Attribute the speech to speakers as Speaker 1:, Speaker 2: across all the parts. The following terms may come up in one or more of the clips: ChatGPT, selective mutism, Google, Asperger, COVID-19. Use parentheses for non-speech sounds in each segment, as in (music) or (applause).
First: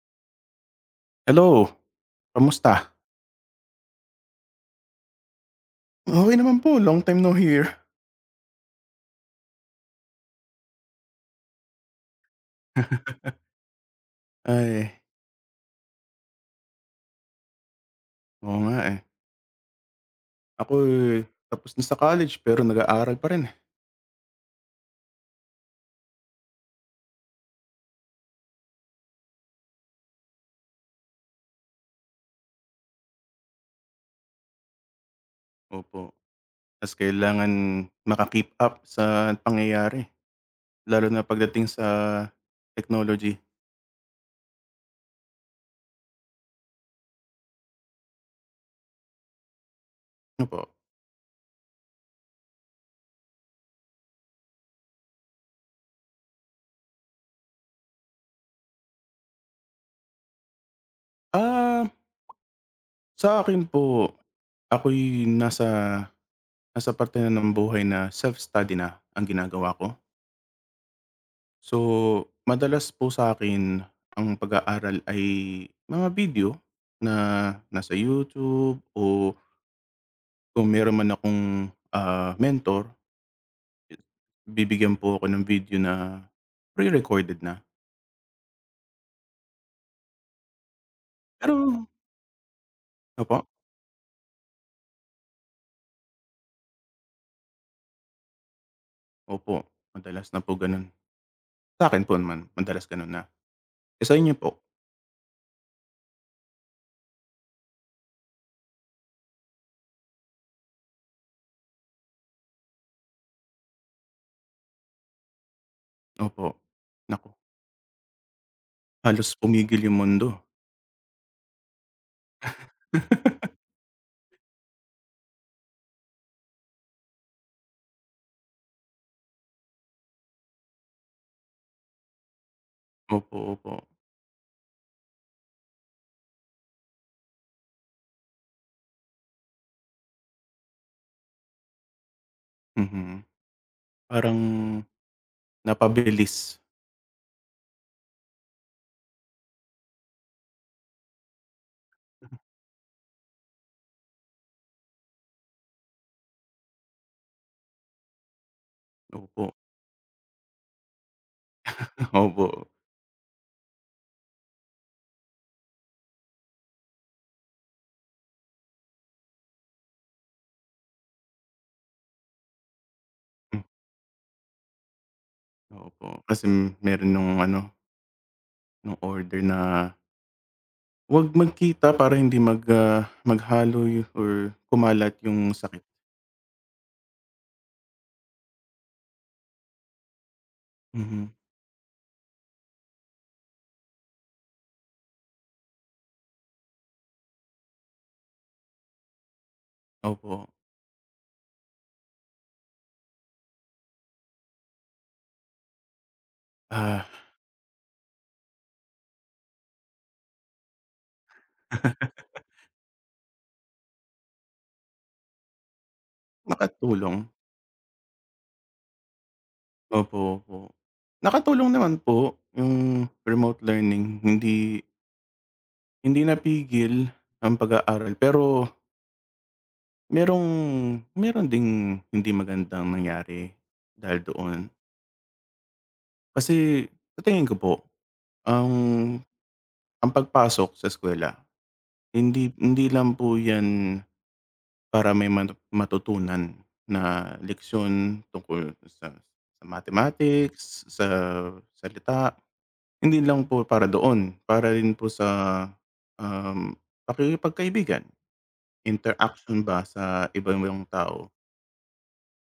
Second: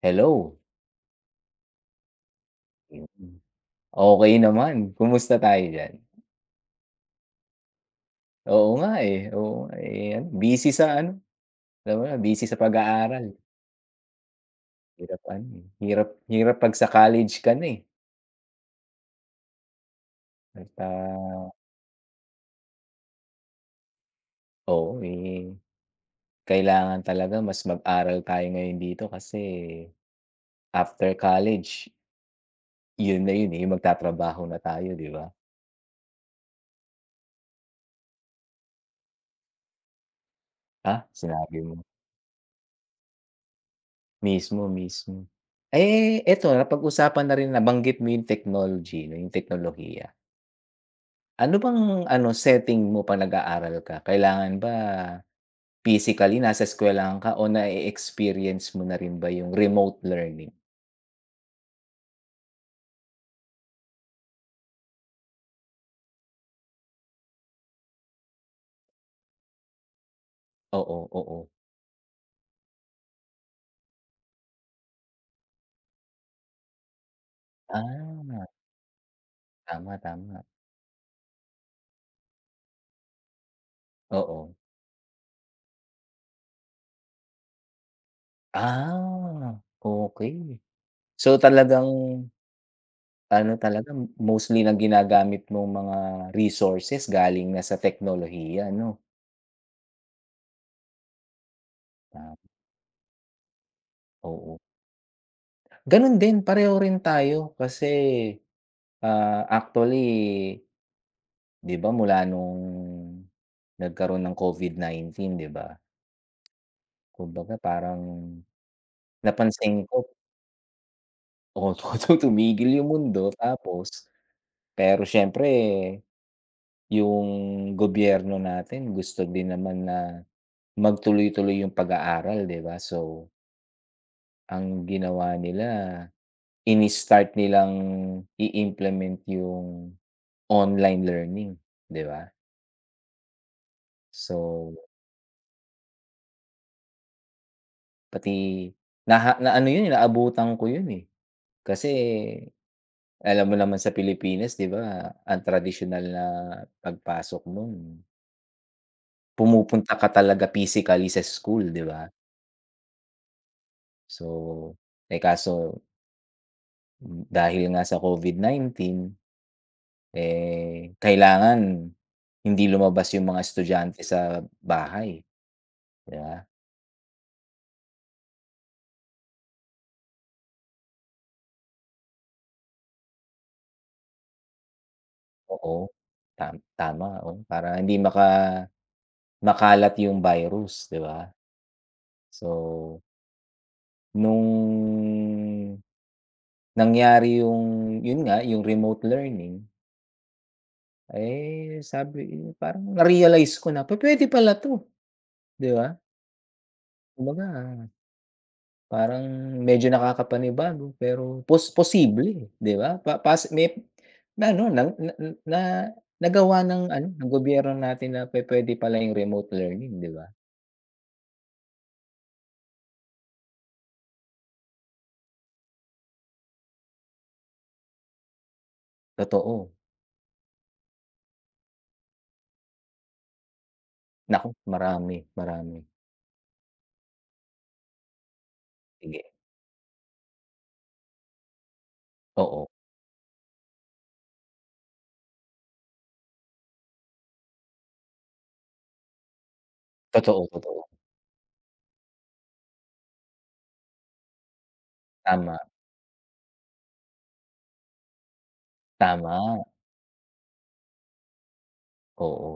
Speaker 1: Hello.
Speaker 2: Hello, kamusta?
Speaker 1: Mm. Okey naman, kumusta tayo diyan?
Speaker 2: Okey naman po, long time no hear.
Speaker 1: Oo nga, eh, ano busy sa ano, alam mo na busy sa pag-aaral.
Speaker 2: (laughs) Ay,
Speaker 1: Hirap ano, eh, hirap hirap 'pag sa college ka na, eh,
Speaker 2: oo nga, eh.
Speaker 1: at,
Speaker 2: Ako, eh,
Speaker 1: ah,
Speaker 2: tapos na sa college pero nag-aaral pa rin, eh.
Speaker 1: oo, eh, kailangan talaga mas mag-aral tayo ngayon dito kasi after college, yun na yun, eh, yung magtatrabaho na tayo, 'di ba?
Speaker 2: Opo, ta's kailangan maka-keep up sa pangyayari,
Speaker 1: Ah,
Speaker 2: lalo na
Speaker 1: sinabi
Speaker 2: pagdating
Speaker 1: mo.
Speaker 2: sa technology.
Speaker 1: Mismo, mismo. Eh, eto napag-usapan na rin nabanggit mo yung technology 'no, yung teknolohiya.
Speaker 2: Opo.
Speaker 1: Ano bang ano, setting mo 'pag nag-aaral ka? Kailangan ba physically nasa eskuwelahan ka o na-e-experience mo na rin ba yung remote learning?
Speaker 2: Ah, sa akin po, ako'y nasa nasa parte na ng buhay na self-study na ang ginagawa ko.
Speaker 1: Oo, oo.
Speaker 2: So, madalas po sa akin ang pag-aaral ay mga video na nasa
Speaker 1: Ah,
Speaker 2: YouTube o
Speaker 1: tama, tama.
Speaker 2: kung meron man akong, mentor,
Speaker 1: Oo.
Speaker 2: bibigyan po ako ng video na pre-recorded na.
Speaker 1: Ah, okey. So,
Speaker 2: Pero
Speaker 1: talagang
Speaker 2: opo,
Speaker 1: ano talaga, mostly ng ginagamit mong mga resources galing na sa teknolohiya 'no?
Speaker 2: opo, madalas na po ganun. Sa akin po
Speaker 1: Tama,
Speaker 2: naman madalas gano'n na. Eh, sa inyo
Speaker 1: oo.
Speaker 2: po?
Speaker 1: Gano'n din, pareho rin tayo kasi, ah, actually 'di ba mula nung nagkaroon ng COVID-19, 'di ba?
Speaker 2: Opo. Naku,
Speaker 1: Kumbaga parang
Speaker 2: halos pumigil
Speaker 1: napansin
Speaker 2: yung
Speaker 1: ko,
Speaker 2: mundo.
Speaker 1: oo, (laughs) tumigil yung mundo
Speaker 2: (laughs)
Speaker 1: tapos pero siyempre yung gobyerno natin gusto din naman na magtuloy-tuloy yung pag-aaral, 'di ba? So,
Speaker 2: Opo, opo.
Speaker 1: ang ginawa nila ini-start nilang i-implement yung online learning, 'di ba?
Speaker 2: Mhm. Parang
Speaker 1: So,
Speaker 2: napabilis.
Speaker 1: pati naano yun, eh, naabutan ko yun, eh. Kasi alam mo naman sa Pilipinas, 'di ba, ang tradisyonal na pagpasok nun
Speaker 2: Opo,
Speaker 1: pumupunta ka talaga physically sa school, 'di ba?
Speaker 2: (laughs) opo.
Speaker 1: So, eh, kaso dahil nga sa COVID-19, eh, kailangan hindi lumabas yung mga
Speaker 2: Hmm,
Speaker 1: estudyante sa bahay,
Speaker 2: oo po.
Speaker 1: 'di ba?
Speaker 2: Kasi meron nung ano, nung order na 'wag magkita para hindi maghalo yu or kumalat yung
Speaker 1: Oo,
Speaker 2: sakit.
Speaker 1: tama, oo, para hindi makalat yung virus, 'di ba?
Speaker 2: Mhm,
Speaker 1: So, nung nangyari yung yun nga, yung remote learning,
Speaker 2: opo.
Speaker 1: eh, sabi parang na-realize ko na, "Pwede pala 'to, 'di ba?"
Speaker 2: Ah,
Speaker 1: Kumbaga parang medyo nakakapanibago pero
Speaker 2: (laughs)
Speaker 1: posible, 'di ba? Pa pas may na ano na na na nagawa ng ano,
Speaker 2: nakatulong.
Speaker 1: ng gobyerno natin na pwede pala yung remote learning, 'di
Speaker 2: Opo,
Speaker 1: ba?
Speaker 2: opo. Nakatulong naman po yung remote learning. Hindi hindi napigil ang pag-aaral pero
Speaker 1: Totoo.
Speaker 2: merong meron ding hindi magandang nangyari dahil
Speaker 1: Naku,
Speaker 2: doon.
Speaker 1: marami, marami.
Speaker 2: Kasi sa tingin ko po, ang
Speaker 1: Sige,
Speaker 2: ang pagpasok sa eskuwela, Hindi
Speaker 1: oo.
Speaker 2: hindi lang po 'yan para may matutunan na leksyon tungkol sa
Speaker 1: Totoo, totoo.
Speaker 2: mathematics, sa salita. Hindi lang po para doon, para rin po
Speaker 1: Tama,
Speaker 2: sa, um, pakikipagkaibigan, interaction
Speaker 1: tama,
Speaker 2: ba sa ibang ibang tao.
Speaker 1: oo.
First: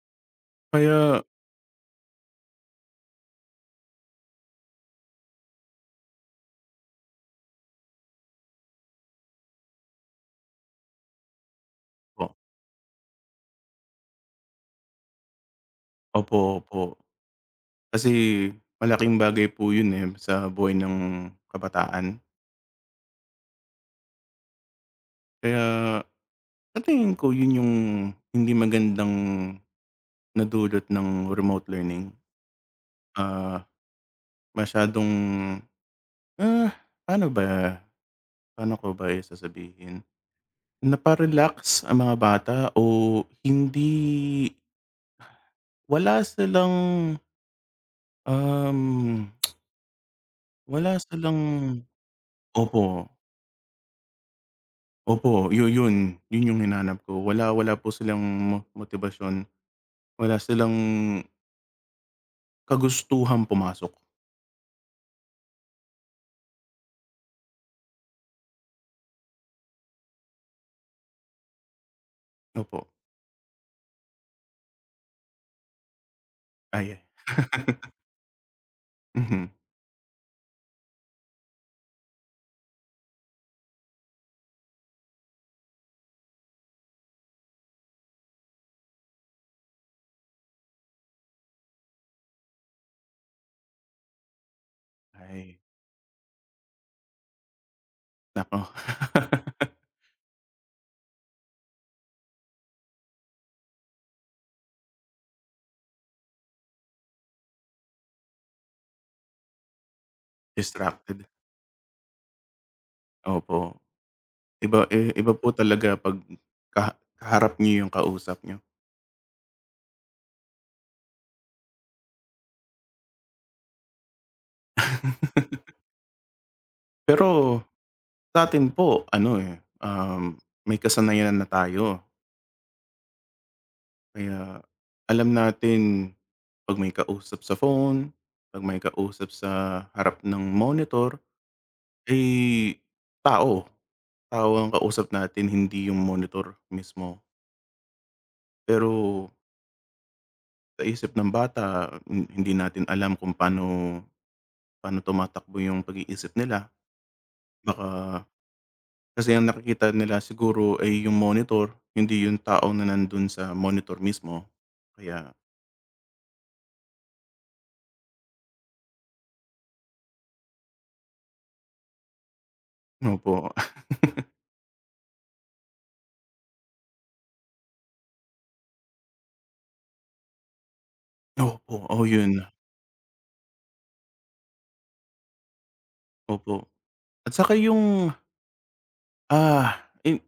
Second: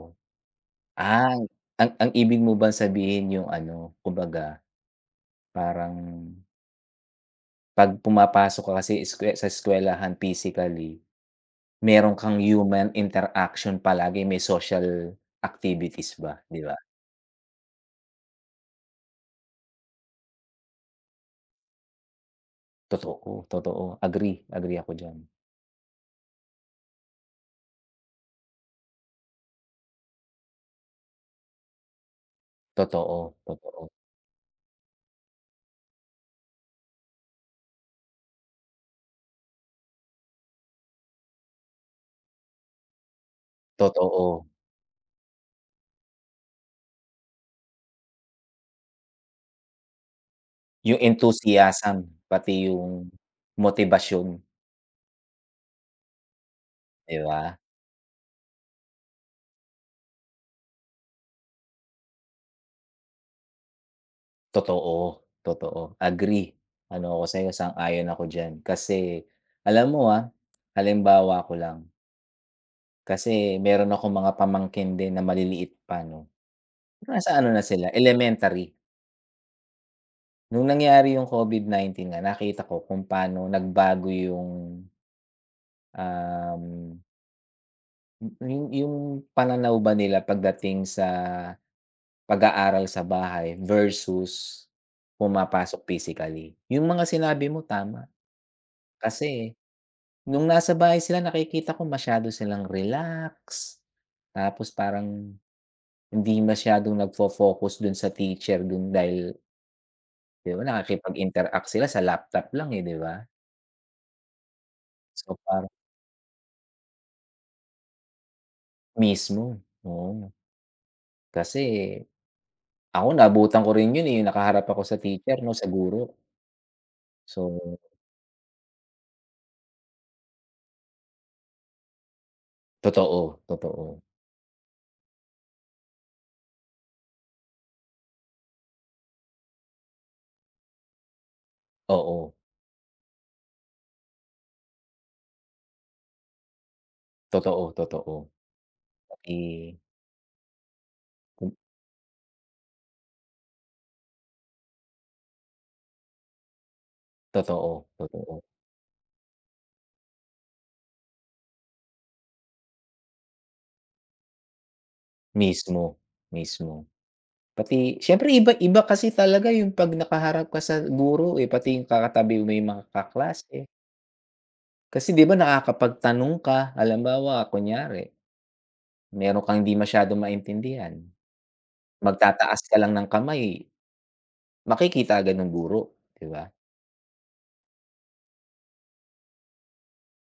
Speaker 2: Kaya
Speaker 1: Ah, ang ibig mo bang sabihin yung ano, kumbaga parang 'pag pumapasok ka kasi sa eskuwelahan physically, meron
Speaker 2: po,
Speaker 1: kang human interaction palagi, may social activities ba,
Speaker 2: opo,
Speaker 1: 'di ba?
Speaker 2: opo. Kasi malaking bagay po 'yun, eh, sa buhay ng kabataan.
Speaker 1: Totoo, totoo. Agree, agree ako diyan.
Speaker 2: Kaya sa tingin ko 'yun yung hindi magandang nadulot ng remote learning,
Speaker 1: Totoo,
Speaker 2: ah,
Speaker 1: totoo,
Speaker 2: masyadong, ah, paano ba paano ko ba sasabihin? Napa-relax ang mga bata o
Speaker 1: totoo.
Speaker 2: hindi, wala silang, um, wala
Speaker 1: Yung
Speaker 2: silang
Speaker 1: enthusiasm, pati
Speaker 2: opo,
Speaker 1: yung motibasyon,
Speaker 2: opo, yun yun, yun yung hinanap
Speaker 1: 'di
Speaker 2: ko.
Speaker 1: ba?
Speaker 2: Wala wala po silang motibasyon, wala silang kagustuhang pumasok.
Speaker 1: Totoo, totoo. Agree. Ano ako sa'yo, sang-ayon ako diyan. Kasi alam mo, ah, halimbawa ko lang,
Speaker 2: Opo,
Speaker 1: kasi meron ako mga pamangkin din na maliliit pa 'no,
Speaker 2: ay.
Speaker 1: nasa ano na
Speaker 2: (laughs)
Speaker 1: sila, elementary.
Speaker 2: Mhm.
Speaker 1: Nung nangyari yung COVID-19 nga, nakita ko kung paano nagbago yung, um, yung pananaw ba nila pagdating sa pag-aaral sa bahay versus
Speaker 2: Ay,
Speaker 1: pumapasok physically. Yung mga sinabi mo, tama.
Speaker 2: naku. (laughs)
Speaker 1: Kasi nung nasa bahay sila nakikita ko masyado silang relax, tapos parang hindi masyadong nagfo-focus dun sa teacher dun dahil 'di ba
Speaker 2: Distracted.
Speaker 1: nakikipag-interact sila sa laptop lang, eh, 'di ba?
Speaker 2: Opo. Iba
Speaker 1: So
Speaker 2: po
Speaker 1: parang
Speaker 2: talaga 'pag kaharap niyo yung kausap niyo.
Speaker 1: mismo, oo. Kasi ako naabutan ko rin yun, eh, nakaharap ako sa teacher 'no, sa guro.
Speaker 2: Pero
Speaker 1: So
Speaker 2: sa'tin po ano, eh, may kasanayan na tayo
Speaker 1: totoo, totoo.
Speaker 2: kaya alam natin 'pag may kausap sa phone, 'pag may kausap sa harap ng monitor,
Speaker 1: Oo,
Speaker 2: eh, tao. Tao ang kausap natin, hindi yung monitor mismo.
Speaker 1: totoo, totoo.
Speaker 2: Pero
Speaker 1: Pati
Speaker 2: sa isip ng bata, hindi natin alam kung paano paano tumatakbo yung pag-iisip nila.
Speaker 1: totoo,
Speaker 2: Baka
Speaker 1: totoo.
Speaker 2: Kasi ang nakikita nila siguro ay yung monitor, hindi yung tao na nandun sa monitor mismo. Kaya
Speaker 1: Mismo, mismo. Pati siyempre iba iba kasi talaga yung 'pag nakaharap ka sa guro, eh, pati yung kakatabi mo yung mga
Speaker 2: opo.
Speaker 1: kaklase.
Speaker 2: (laughs)
Speaker 1: Kasi 'di ba nakakapagtanong ka, halimbawa kunyari meron kang hindi masyadong maintindihan,
Speaker 2: Opo, oo yun,
Speaker 1: magtataas ka lang ng kamay, makikita agad ng guro, 'di ba?
Speaker 2: opo. At saka yung, ah, eh,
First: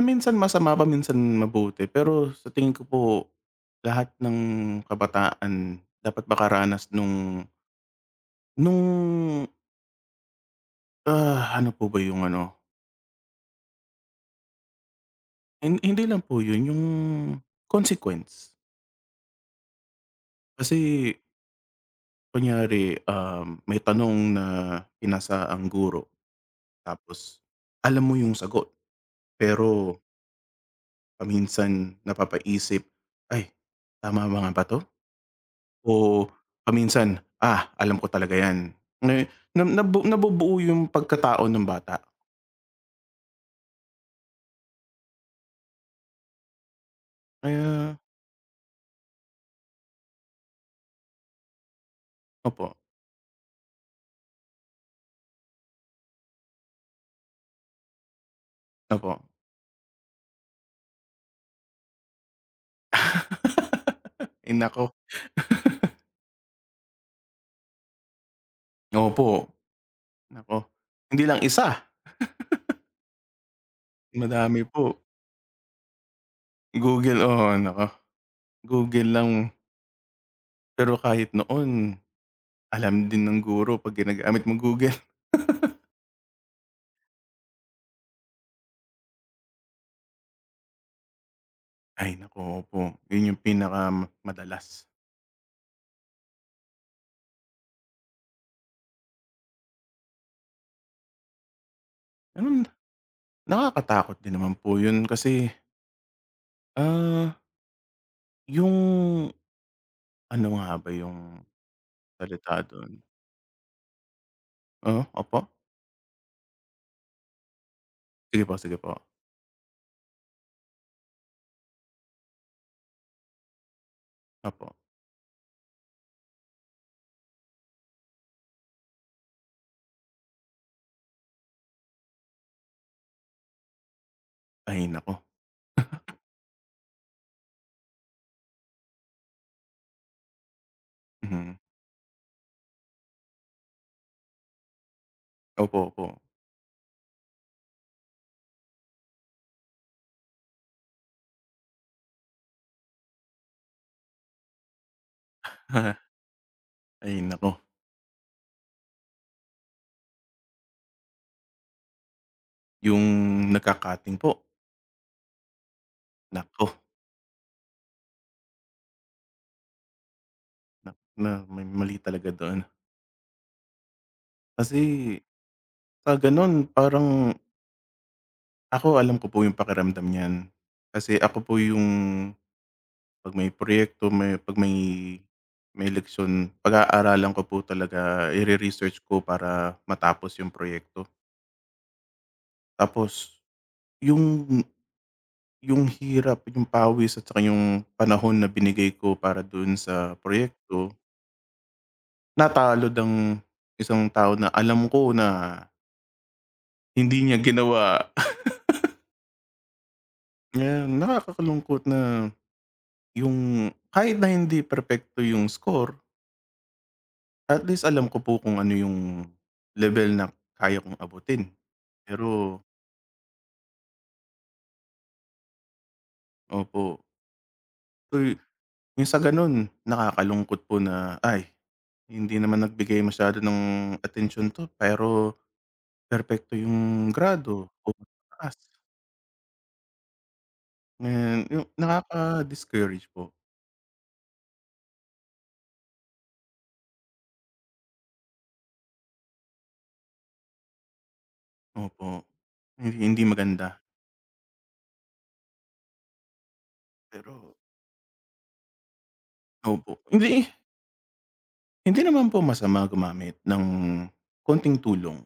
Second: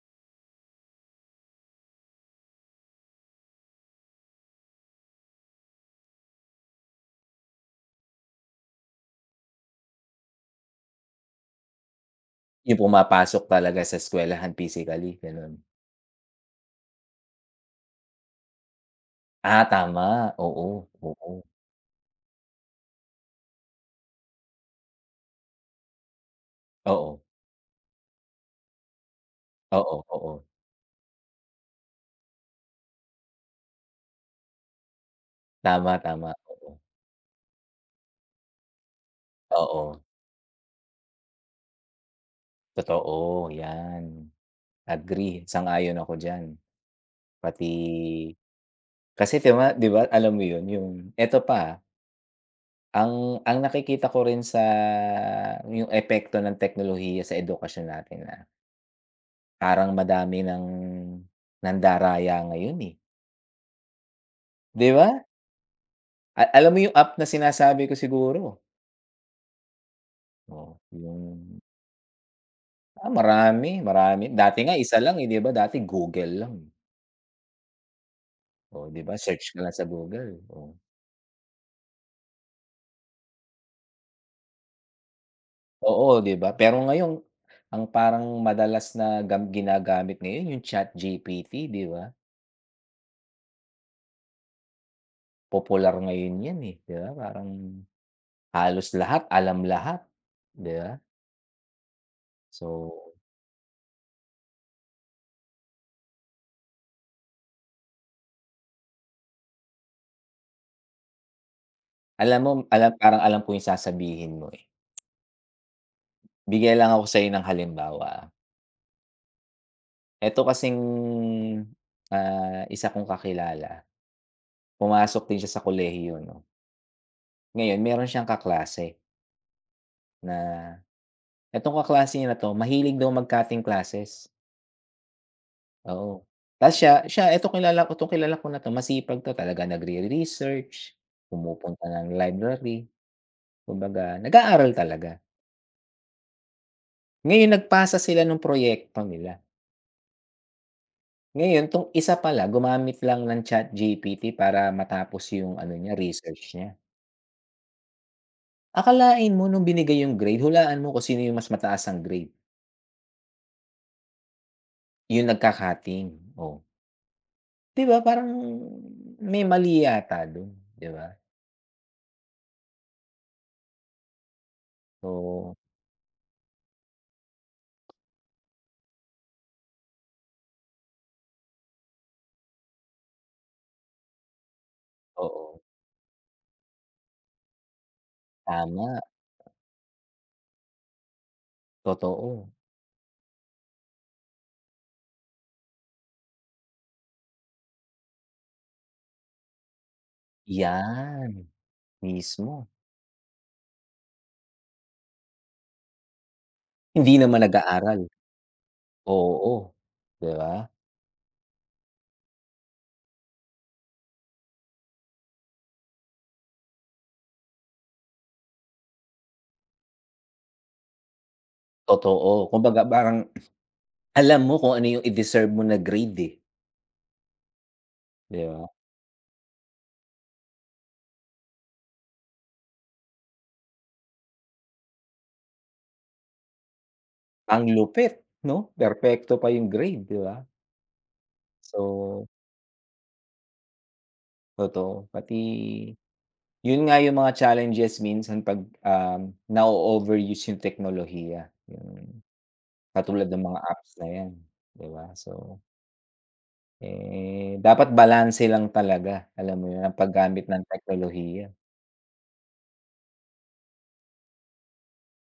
Speaker 2: minsan masama pa, minsan mabuti. Pero sa tingin ko po, lahat ng kabataan dapat makaranas nung nung, ano po ba yung ano,
Speaker 1: Yung pumapasok talaga sa eskuwelahan physically, gano'n.
Speaker 2: hindi lang po yun, yung consequence.
Speaker 1: Ah, tama, oo,
Speaker 2: Kasi
Speaker 1: oo,
Speaker 2: Kunyari, may tanong na pinasa ang guro,
Speaker 1: oo,
Speaker 2: tapos alam mo yung sagot,
Speaker 1: oo,
Speaker 2: pero
Speaker 1: oo,
Speaker 2: paminsan napapaisip, "Ay, tama ba nga ba 'to?"
Speaker 1: tama,
Speaker 2: O
Speaker 1: tama, oo,
Speaker 2: paminsan, "Ah, alam ko talaga 'yan." Na na
Speaker 1: oo,
Speaker 2: nabu Nabubuo yung pagkatao ng bata.
Speaker 1: totoo, 'yan. Agree, sang-ayon ako diyan. Pati
Speaker 2: Kaya
Speaker 1: kasi di ba alam mo yun yung eto pa,
Speaker 2: opo,
Speaker 1: ang nakikita ko rin sa yung epekto ng teknolohiya sa edukasyon natin na
Speaker 2: opo.
Speaker 1: parang madami ng nandaraya ngayon, eh,
Speaker 2: (laughs) Ay naku,
Speaker 1: di ba? Alam mo yung app na sinasabi ko siguro?
Speaker 2: opo, naku.
Speaker 1: Oo,
Speaker 2: Hindi lang
Speaker 1: yung,
Speaker 2: isa,
Speaker 1: ah, marami, marami. Dati
Speaker 2: madami
Speaker 1: nga isa
Speaker 2: po.
Speaker 1: lang, eh, di ba? Dati Google lang, eh.
Speaker 2: Google, oo, naku.
Speaker 1: Oh, di
Speaker 2: Google
Speaker 1: ba
Speaker 2: lang
Speaker 1: search ka lang sa Google, oh.
Speaker 2: pero kahit noon, alam din ng guro 'pag ginagamit mo Google. (laughs)
Speaker 1: Oo, 'di ba? Pero ngayon, ang parang madalas na ginagamit ngayon yung ChatGPT, 'di ba?
Speaker 2: Ay naku, opo. 'Yun yung pinaka madalas.
Speaker 1: Popular ngayon 'yan, eh, 'di ba? Parang halos lahat, alam lahat, 'di ba?
Speaker 2: Ano?
Speaker 1: So,
Speaker 2: Nakakatakot din naman po 'yun kasi, ah, yung ano nga ba yung
Speaker 1: alam mo
Speaker 2: salita dun?
Speaker 1: alam parang alam ko yung sasabihin mo, eh.
Speaker 2: Oo, opo.
Speaker 1: Bigay lang ako sa'yo ng halimbawa, ah.
Speaker 2: Sige po, sige po.
Speaker 1: Eto kasing, ah, isa kong kakilala,
Speaker 2: Opo.
Speaker 1: pumasok din siya sa kolehiyo 'no. Ngayon meron siyang kaklase na, etong kaklase niya na 'to mahilig daw mag-cutting classes.
Speaker 2: Ay nako.
Speaker 1: Oo.
Speaker 2: (laughs)
Speaker 1: Tapos siya siya eto kilala ko 'tong kilala ko na 'to masipag 'to talaga nagre-research,
Speaker 2: Mhm.
Speaker 1: pumupunta ng library, kumbaga nag-aaral talaga.
Speaker 2: Opo, opo.
Speaker 1: Ngayon nagpasa sila ng proyekto nila. Ngayon 'tong isa pala gumamit lang ng ChatGPT para matapos yung ano niya, research niya.
Speaker 2: (laughs) Ay nako.
Speaker 1: Akalain mo nung binigay yung grade, hulaan mo kung sino yung mas mataas ang grade,
Speaker 2: Yung nagka po,
Speaker 1: yung nagka, oh.
Speaker 2: nako.
Speaker 1: 'Di ba parang may mali yata dun, 'di ba?
Speaker 2: Na may mali talaga doon. Kasi
Speaker 1: So
Speaker 2: sa gano'n, parang ako alam ko po yung pakiramdam niyan. Kasi ako po yung, 'pag may proyekto, may 'pag may
Speaker 1: oo,
Speaker 2: may leksyon, pag-aaralan ko po talaga, ire-research
Speaker 1: tama,
Speaker 2: ko para matapos yung proyekto.
Speaker 1: totoo.
Speaker 2: Tapos yung hirap, yung pawis at saka yung panahon na binigay ko para doon sa proyekto,
Speaker 1: 'Yan, mismo.
Speaker 2: natalo ang isang tao na alam ko na
Speaker 1: Hindi
Speaker 2: hindi niya
Speaker 1: naman nag-aaral,
Speaker 2: ginawa. (laughs)
Speaker 1: oo, 'di ba?
Speaker 2: Ngayon, nakakalungkot na yung kahit na hindi perpekto yung score. At least alam ko po kung ano yung level na kaya kong abutin.
Speaker 1: Totoo,
Speaker 2: Pero
Speaker 1: kumbaga parang alam mo kung ano yung i-deserve mo na grade, eh,
Speaker 2: opo. Uy,
Speaker 1: 'di ba?
Speaker 2: yung sa gano'n nakakalungkot po na, ay, hindi naman nagbigay masyado ng attention 'to pero perfecto yung
Speaker 1: Ang
Speaker 2: grado o mas
Speaker 1: lupit
Speaker 2: mataas.
Speaker 1: 'no, perpekto pa yung grade, 'di ba?
Speaker 2: Ngayon yung
Speaker 1: So,
Speaker 2: nakaka-discourage po,
Speaker 1: totoo pati yun nga yung mga challenges minsan 'pag, na-o-overuse yung teknolohiya,
Speaker 2: opo.
Speaker 1: yung
Speaker 2: Hindi hindi
Speaker 1: katulad ng mga
Speaker 2: maganda.
Speaker 1: apps na 'yan, 'di ba? So,
Speaker 2: Pero
Speaker 1: eh, dapat balanse lang talaga, alam mo yun, ang
Speaker 2: opo,
Speaker 1: paggamit
Speaker 2: hindi
Speaker 1: ng teknolohiya.
Speaker 2: hindi naman po masama gumamit ng konting tulong,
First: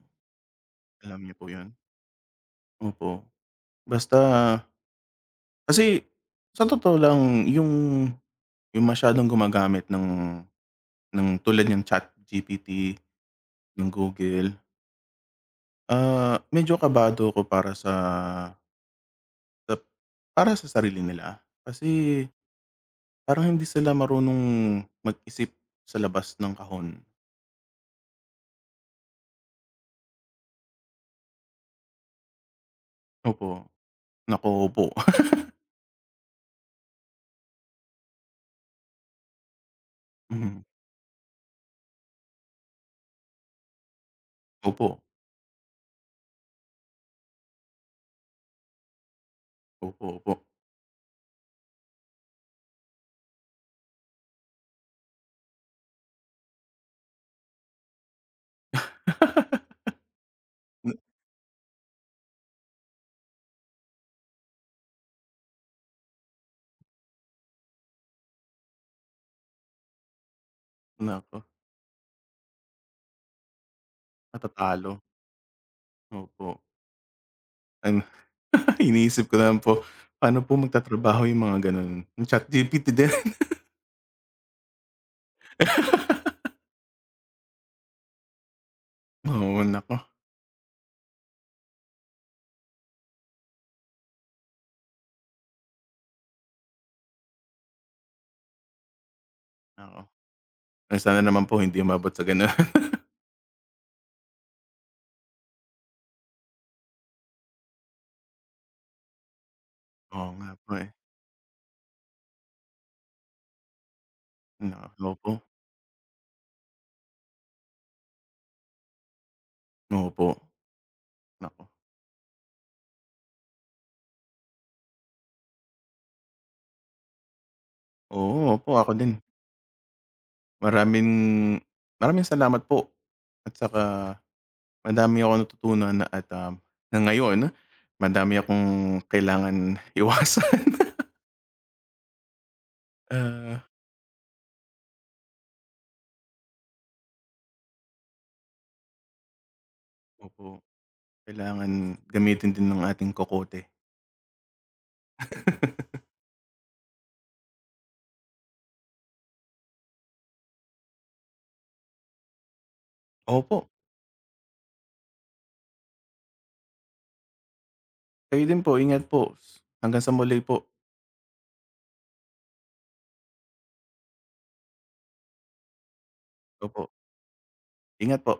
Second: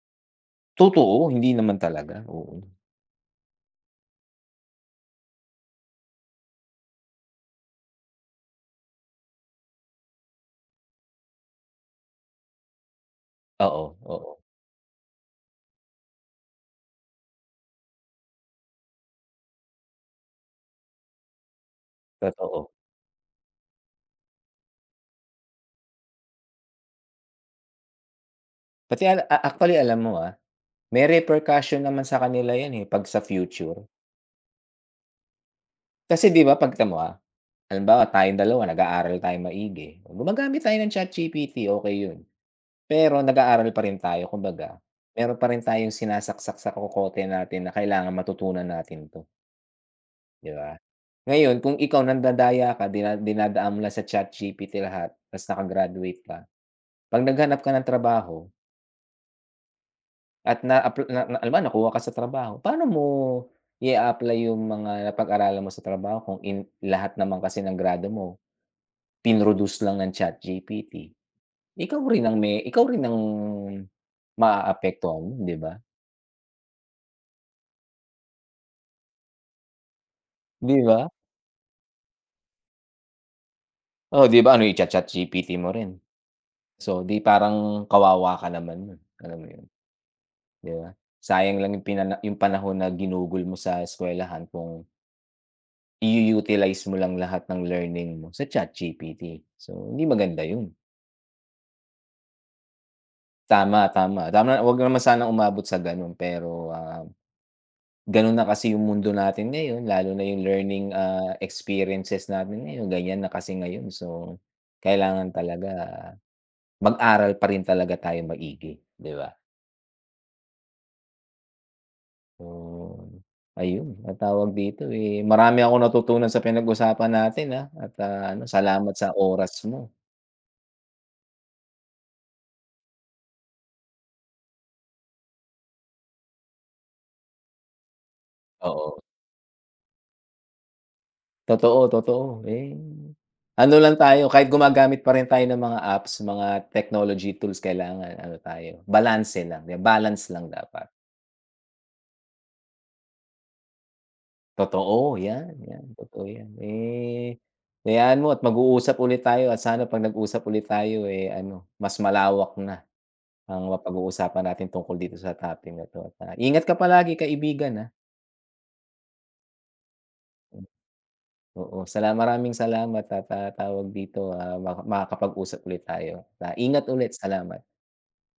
Speaker 2: alam
Speaker 1: Totoo,
Speaker 2: niyo po
Speaker 1: hindi
Speaker 2: 'yun?
Speaker 1: naman talaga, oo.
Speaker 2: Opo, basta. Kasi sa totoo lang, yung masyadong gumagamit ng tulad niyang ChatGPT,
Speaker 1: Oo,
Speaker 2: ng
Speaker 1: oo,
Speaker 2: Google, medyo kabado ko para sa sa sarili nila. Kasi
Speaker 1: totoo.
Speaker 2: parang hindi sila marunong mag-isip sa labas ng kahon.
Speaker 1: Pati ala a actually alam mo, ah, may repercussion naman sa kanila 'yan, eh, 'pag sa
Speaker 2: Opo.
Speaker 1: future.
Speaker 2: Naku, opo. (laughs)
Speaker 1: Kasi 'di ba 'pag tignan mo, ah, halimbawa tayong dalawa nag-aaral tayong maigi,
Speaker 2: Mhm.
Speaker 1: gumagamit tayo ng ChatGPT, okey 'yun. Pero nag-aaral pa rin tayo kumbaga,
Speaker 2: Opo,
Speaker 1: meron pa rin tayong sinasaksak sa kokote natin na kailangan matutunan natin 'to,
Speaker 2: opo, opo.
Speaker 1: 'di ba? Ngayon kung ikaw nandadaya ka, dinadaan mo lang sa ChatGPT lahat ta's naka-graduate ka, 'pag naghanap ka ng trabaho,
Speaker 2: (laughs)
Speaker 1: at
Speaker 2: Na
Speaker 1: na-appl na na halimbawa nakuha ka sa trabaho, paano mo i apply yung mga napag-aralan mo sa trabaho kung in lahat naman kasi ng grado mo pinroduce lang ng ChatGPT?
Speaker 2: Naku,
Speaker 1: Ikaw rin ang
Speaker 2: matatalo,
Speaker 1: maaapektuhan nun, 'di ba?
Speaker 2: opo. Ano, (laughs) iniisip ko na po, paano po
Speaker 1: 'Di ba?
Speaker 2: magtatrabaho yung mga gano'n, yung ChatGPT din.
Speaker 1: Oh, 'di ba ano icha-ChatGPT mo rin.
Speaker 2: (laughs)
Speaker 1: So, 'di parang kawawa ka naman nun, alam mo
Speaker 2: Oo,
Speaker 1: yun,
Speaker 2: naku,
Speaker 1: 'di ba? Sayang lang yung panahon na ginugol mo sa eskwelahan kung i utilize mo lang lahat ng learning mo sa ChatGPT. So,
Speaker 2: oo.
Speaker 1: hindi maganda yun.
Speaker 2: Ay sana naman po hindi umabot sa gano'n. (laughs)
Speaker 1: Tama, tama. Tama huwag naman sanang umabot sa gano'n pero, ah, gano'n na kasi yung mundo natin ngayon lalo na
Speaker 2: Oo
Speaker 1: yung
Speaker 2: nga po,
Speaker 1: learning,
Speaker 2: eh.
Speaker 1: ah, experiences natin ngayon ganyan na kasi ngayon. So,
Speaker 2: Nako
Speaker 1: kailangan
Speaker 2: po,
Speaker 1: talaga mag-aral pa rin talaga tayo maigi, 'di ba?
Speaker 2: opo, naku.
Speaker 1: So, ayun ang tawag dito, eh, marami akong natutunan sa pinag-usapan natin, ah, at, ah,
Speaker 2: Oo,
Speaker 1: ano
Speaker 2: opo, ako
Speaker 1: salamat
Speaker 2: din.
Speaker 1: sa oras mo.
Speaker 2: Maraming maraming salamat po at saka madami akong natutunan, na at, na ngayon madami akong
Speaker 1: Oo,
Speaker 2: kailangan iwasan. (laughs)
Speaker 1: totoo, totoo, eh,
Speaker 2: Ah,
Speaker 1: ano lang tayo, kahit gumagamit pa rin tayo ng mga apps, mga technology tools, kailangan ano tayo, balanse lang, yan, balance
Speaker 2: opo,
Speaker 1: lang dapat.
Speaker 2: kailangan gamitin din ng ating kokote.
Speaker 1: Totoo, yan, yan,
Speaker 2: (laughs)
Speaker 1: totoo yan. Eh, hayaan mo at mag-uusap ulit tayo at sana 'pag nag-usap ulit tayo, eh, ano, mas malawak na
Speaker 2: Opo,
Speaker 1: ang mapag-uusapan natin tungkol dito sa topic na 'to at, ah, ingat ka palagi kaibigan, ah.
Speaker 2: kayo din po, ingat po. Hanggang sa muli
Speaker 1: Hmm,
Speaker 2: po.
Speaker 1: oo, maraming salamat at, ah, tawag dito, ah, makakapag-usap ulit tayo. Ah,
Speaker 2: Opo,
Speaker 1: ingat ulit, salamat.
Speaker 2: ingat po.